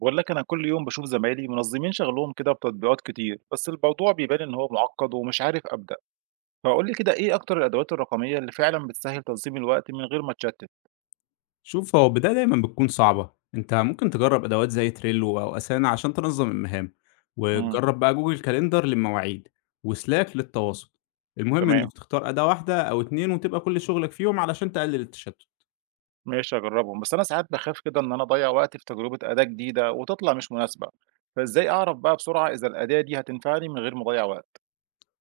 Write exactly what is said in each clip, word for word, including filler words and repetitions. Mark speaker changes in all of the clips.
Speaker 1: باقول لك أنا كل يوم باشوف زمايلي منظمين شغلهم كده بتطبيقات كتير، بس الموضوع بيبان إن هو معقد ومش عارف أبدأ، فقُل لي كده إيه أكتر الأدوات الرقمية اللي فعلًا بتسهّل تنظيم الوقت من غير ما أتشتت؟
Speaker 2: شوف هو البداية دايما بتكون صعبة، انت ممكن تجرب ادوات زي تريلو او اسانا عشان تنظم المهام،
Speaker 1: إمم.
Speaker 2: وتجرب بقى جوجل كاليندر للمواعيد، وسلاك للتواصل. المهم
Speaker 1: تمام.
Speaker 2: انك تختار اداة واحدة او اتنين وتبقى كل شغلك فيهم علشان تقلل التشتت.
Speaker 1: ماشي هاجربهم، بس أنا ساعات باخاف كده إن أنا أضيّع وقتي في تجربة أداة جديدة وتطلع مش مناسبة، فإزاي أعرف بقى بسرعة إذا الأداة دي هتنفعني من غير ما أضيّع وقت؟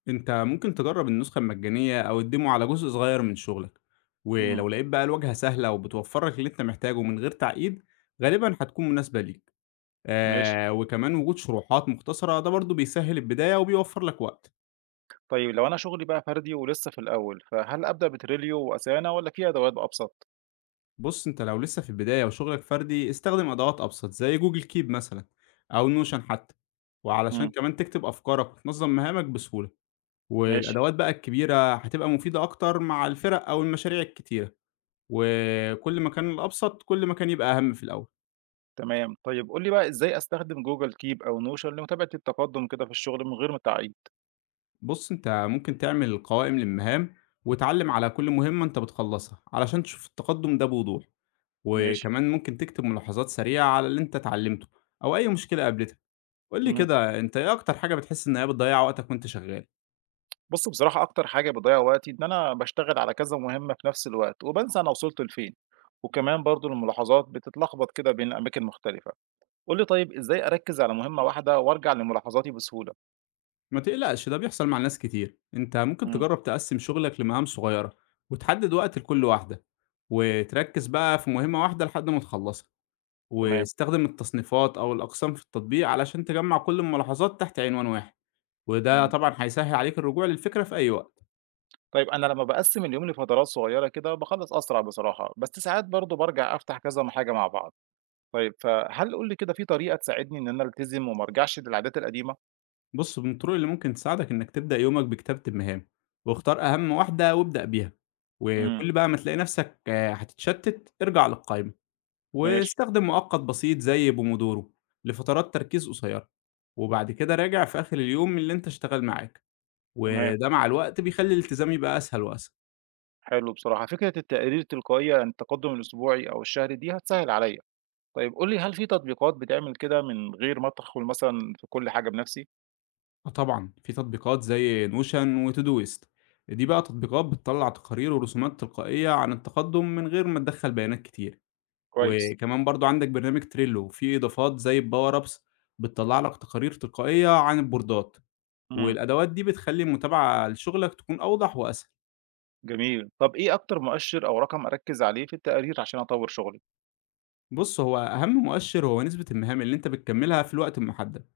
Speaker 2: انت ممكن تجرب النسخة المجانية او الديمو على جزء صغير من شغلك،
Speaker 1: إمم.
Speaker 2: ولو لقيت بقى الواجهة سهلة وبتوفر لك اللي انت محتاجه من غير تعقيد غالبا هتكون مناسبة ليك.
Speaker 1: ماشي.
Speaker 2: آه وكمان وجود شروحات مختصرة ده برضو بيسهل البداية وبيوفر لك وقت.
Speaker 1: طيب لو أنا شغلي بقى فردي ولسه في الأول، فهل أبدأ بتريليو وأسانا والّا في أدوات أبسط؟
Speaker 2: بُص، أنت لو لسه في البداية وشغلك فردي، استخدم أدوات أبسط زي جوجل كيب مثلًا أو نوشن حتى، وعلشان
Speaker 1: إمم.
Speaker 2: كمان تكتب أفكارك وتنظم مهامك بسهولة،
Speaker 1: ماشي.
Speaker 2: والأدوات بقى الكبيرة هتبقى مفيدة أكتر مع الفرق أو المشاريع الكتيرة، وكل ما كان الأبسط كل ما كان يبقى أهم في الأول.
Speaker 1: تمام. طيب قُل لي بقى إزاي أستخدم Google Keep أو Notion لمتابعة التقدُّم كده في الشغل من غير ما تعقيد؟
Speaker 2: بُص، أنت ممكن تعمل قوائم للمهام وتعلِّم على كل مهمة أنت بتخلصها علشان تشوف التقدم ده بوضوح،
Speaker 1: ماشي.
Speaker 2: وكمان ممكن تكتب ملاحظات سريعة على اللي أنت اتعلمته أو أي مشكلة قابلتك. قُل لي
Speaker 1: إمم.
Speaker 2: كده، أنت إيه أكتر حاجة بتحس إن هي بتضيّع وقتك وأنت شغال؟
Speaker 1: بُص، بصراحة أكتر حاجة بتضيّع وقتي إن أنا باشتغل على كذا مهمة في نفس الوقت وبانسى أنا وصلت لفين، وكمان برضه الملاحظات بتتلخبط كده بين أماكن مختلفة. قُل لي طيب إزاي أركّز على مهمة واحدة وأرجع لملاحظاتي بسهولة؟
Speaker 2: ما تقلقش ده بيحصل مع ناس كتير، أنت ممكن
Speaker 1: إمم.
Speaker 2: تجرّب تقسّم شغلك لمهام صغيّرة، وتحدد وقت لكل واحدة، وتركّز بقى في مهمة واحدة لحد ما تخلّصها،
Speaker 1: تمام.
Speaker 2: واستخدم التصنيفات أو الأقسام في التطبيق علشان تجمّع كل الملاحظات تحت عنوان واحد، وده
Speaker 1: إمم.
Speaker 2: طبعًا هيسهّل عليك الرجوع للفكرة في أي وقت.
Speaker 1: طيب أنا لمّا باقسّم اليوم لفترات صغيرة كده باخلّص أسرع بصراحة، بس ساعات برضه بارجع أفتح كذا م حاجة مع بعض. طيب، فهل قُل لي كده في طريقة تساعدني إن أنا ألتزم وما أرجعش للعادات القديمة؟
Speaker 2: بُص، من الطرق اللي ممكن تساعدك إنك تبدأ يومك بكتابة المهام، واختار أهم واحدة وابدأ بيها،
Speaker 1: إمم.
Speaker 2: وكل بقى ما تلاقي نفسك آه، هتتشتت، ارجع للقائمة.
Speaker 1: ماشي.
Speaker 2: واستخدم مؤقت بسيط زي بومودورو لفترات تركيز قصيرة، وبعد كده راجع في آخر اليوم من اللي أنت اشتغل معاك،
Speaker 1: تمام.
Speaker 2: وده مع الوقت بيخلي الالتزام يبقى أسهل وأسهل.
Speaker 1: حلو بصراحة، فكرة التقارير التلقائية عن التقدُّم الأسبوعي أو الشهري دي هتسهِّل عليّا. طيب قُل لي هل في تطبيقات بتعمل كده من غير ما أدخُل مثلًا في كل حاجة بنَفْسي؟
Speaker 2: آه طبعا، في تطبيقات زي نوشن وتودويست، دي بقى تطبيقات بتطلع تقارير ورسومات تلقائية عن التقدم من غير ما تدخل بيانات كتير،
Speaker 1: كويس.
Speaker 2: وكمان برضو عندك برنامج تريلو فيه إضافات زي الباور أبس بتطلع لك تقارير تلقائية عن البوردات،
Speaker 1: إمم.
Speaker 2: والأدوات دي بتخلي المتابعة لشغلك تكون أوضح وأسهل.
Speaker 1: جميل. طَب إيه أكتر مؤشِّر أو رقم أركِّز عليه في التقارير عشان أطوّر شُغلي؟
Speaker 2: بُص، هو أهم مؤشر هو نسبة المهام اللي أنت بتكمّلها في الوقت المُحدد،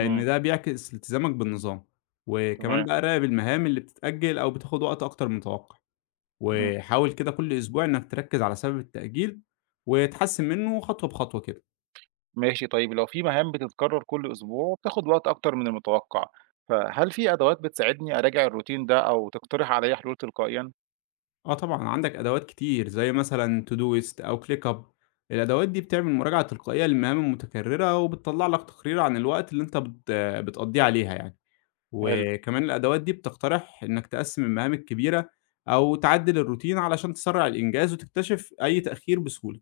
Speaker 1: إمم.
Speaker 2: ده بيعكس التزامك بالنظام، وكمان
Speaker 1: تمام.
Speaker 2: بقى راقب المهام اللي بتتأجّل أو بتاخد وقت أكتر من المتوقع،
Speaker 1: إمم.
Speaker 2: وحاول كده كل أسبوع إنك تركّز على سبب التأجيل وتحسّن منه خطوة بخطوة كده.
Speaker 1: ماشي. طيب لو في مهام بتتكرر كل أسبوع وبتاخد وقت أكتر من المتوقع، فهل في أدوات بتساعدني أراجع الروتين ده أو تقترح عليا حلول تلقائيا؟
Speaker 2: آه طبعًا، عندك أدوات كتير زي مثلًا تودويست أو كليك أب، الأدوات دي بتعمل مراجعة تلقائية للمهام المتكررة وبتطلّع لك تقرير عن الوقت اللي أنت بت بتقضّيه عليها يعني.
Speaker 1: حلو.
Speaker 2: وكمان الأدوات دي بتقترح إنك تقسّم المهام الكبيرة أو تعدِّل الروتين علشان تسرّع الإنجاز وتكتشف أي تأخير بسهولة.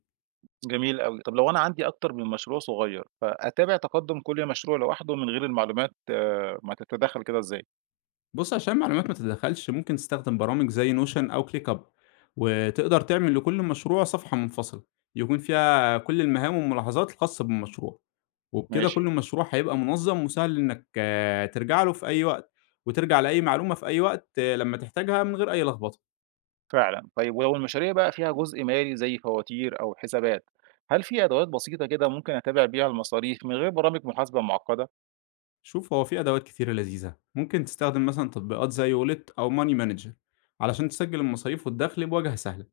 Speaker 1: جميل أوي. طب لو أنا عندي أكتر من مشروع صغير، فأتابع تقدم كل مشروع لوحده من غير المعلومات آه، ما تتداخل كده إزاي؟
Speaker 2: بُص، عشان المعلومات ما تتداخلش، ممكن تستخدم برامج زي نوشن أو كليك أب، وتقدر تعمل لكل مشروع صفحة منفصلة يكون فيها كل المهام والملاحظات الخاصة بالمشروع، وبكده
Speaker 1: ماشي.
Speaker 2: كل مشروع هيبقى منظَّم وسهل إنك آه، ترجع له في أي وقت، وترجع لأي معلومة في أي وقت آه، لمّا تحتاجها من غير أي لخبطة.
Speaker 1: فعلا. طيب ولو المشاريع بقى فيها جزء مالي زي فواتير أو حسابات، هل في أدوات بسيطة كده ممكن أتابع بيها المصاريف من غير برامج محاسبة معقدة؟
Speaker 2: شوف هو في أدوات كتيرة لذيذة، ممكن تستخدم مثلا تطبيقات زي وولت أو ماني مانجر علشان تسجل المصاريف والدخل بواجهة سهلة،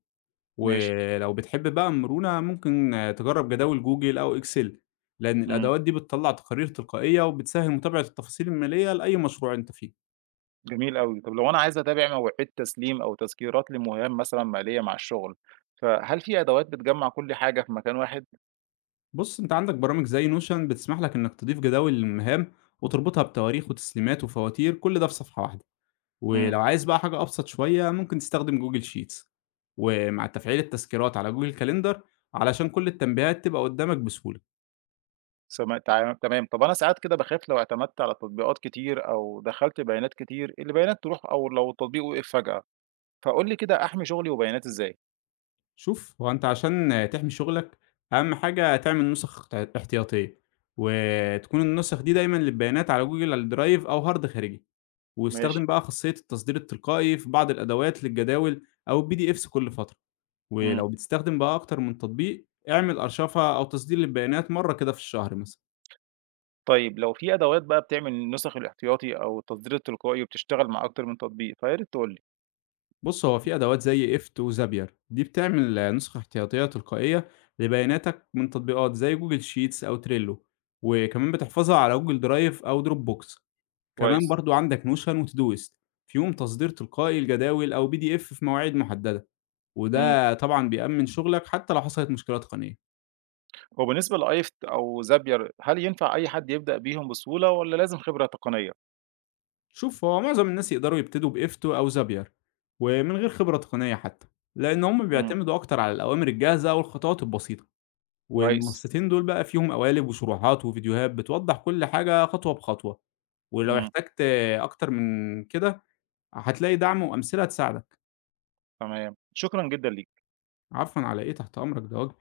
Speaker 1: ماشي.
Speaker 2: ولو بتحب بقى مرونة ممكن آه، تجرب جداول جوجل أو إكسل، لأن
Speaker 1: مم.
Speaker 2: الأدوات دي بتطلع تقارير تلقائية وبتسهل متابعة التفاصيل المالية لأي مشروع أنت فيه.
Speaker 1: جميل أوي. طب لو أنا عايز أتابع مواعيد تسليم أو تذكيرات لمهام مثلًا مالية مع الشغل، فهل في أدوات بتجمّع كل حاجة في مكان واحد؟
Speaker 2: بص أنت عندك برامج زي نوشن بتسمح لك إنك تضيف جداول للمهام وتربطها بتواريخ وتسليمات وفواتير كل ده في صفحة واحدة،
Speaker 1: إمم.
Speaker 2: ولو عايز بقى حاجة أبسط شوية، ممكن تستخدم جوجل شيتس، ومع تفعيل التذكيرات على جوجل كاليندر علشان كل التنبيهات تبقى قدامك بسهولة.
Speaker 1: سما تع تمام. طب أنا ساعات كده باخاف لو اعتمدت على تطبيقات كتير أو دخلت بيانات كتير، البيانات تروح أو لو التطبيق وقف فجأة، فقُل لي كده أحمي شغلي وبياناتي إزاي؟
Speaker 2: شوف، هو أنت عشان تحمي شغلك أهم حاجة تعمل نسخ ت احتياطية، وتكون النسخ دي دايمًا للبيانات على جوجل درايف أو هارد خارجي،
Speaker 1: ماشي.
Speaker 2: واستخدم بقى خاصية التصدير التلقائي في بعض الأدوات للجداول أو البي دي إفس كل فترة،
Speaker 1: إمم.
Speaker 2: ولو بتستخدم بقى أكتر من تطبيق، اعمل أرشفة أو تصدير للبيانات مرة كده في الشهر مثلًا.
Speaker 1: طيب لو في أدوات بقى بتعمل النسخ الاحتياطي أو التصدير التلقائي وبتشتغل مع أكتر من تطبيق، فيا ريت تقُل لي.
Speaker 2: بص هو في أدوات زي إفت وزابير دي بتعمل آه، نسخة احتياطية تلقائية لبياناتك من تطبيقات زي جوجل شيتس أو تريلو، وكمان بتحفظها على جوجل درايف أو دروب بوكس. كمان
Speaker 1: كويس.
Speaker 2: برضو عندك نوشن وتودوست فيهم تصدير تلقائي الجداول أو بي دي إف في مواعيد محددة،
Speaker 1: إمم.
Speaker 2: وده طبعا بيأمن شغلك حتى لو حصلت مشكلة تقنية.
Speaker 1: هو بالنسبة لأيفت أو زابير هل ينفع أي حد يبدأ بيهم بسهولة والّا لازم خبرة تقنية؟
Speaker 2: شوف هو معظم الناس يقدروا يبتدوا بإفتو أو زابير ومن غير خبرة تقنية حتى، لأن هم
Speaker 1: إمم.
Speaker 2: بيعتمدوا أكتر على الأوامر الجاهزة والخطوات البسيطة،
Speaker 1: كويس.
Speaker 2: والمنصتين دول بقى فيهم قوالب وشروحات وفيديوهات بتوضّح كل حاجة خطوة بخطوة، ولو
Speaker 1: إمم.
Speaker 2: احتجت أكتر من كده هتلاقي دعم وأمثلة تساعدك.
Speaker 1: تمام، شكرًا جدًا ليك.
Speaker 2: عفوًا على إيه، تحت أمرك، ده واجبي.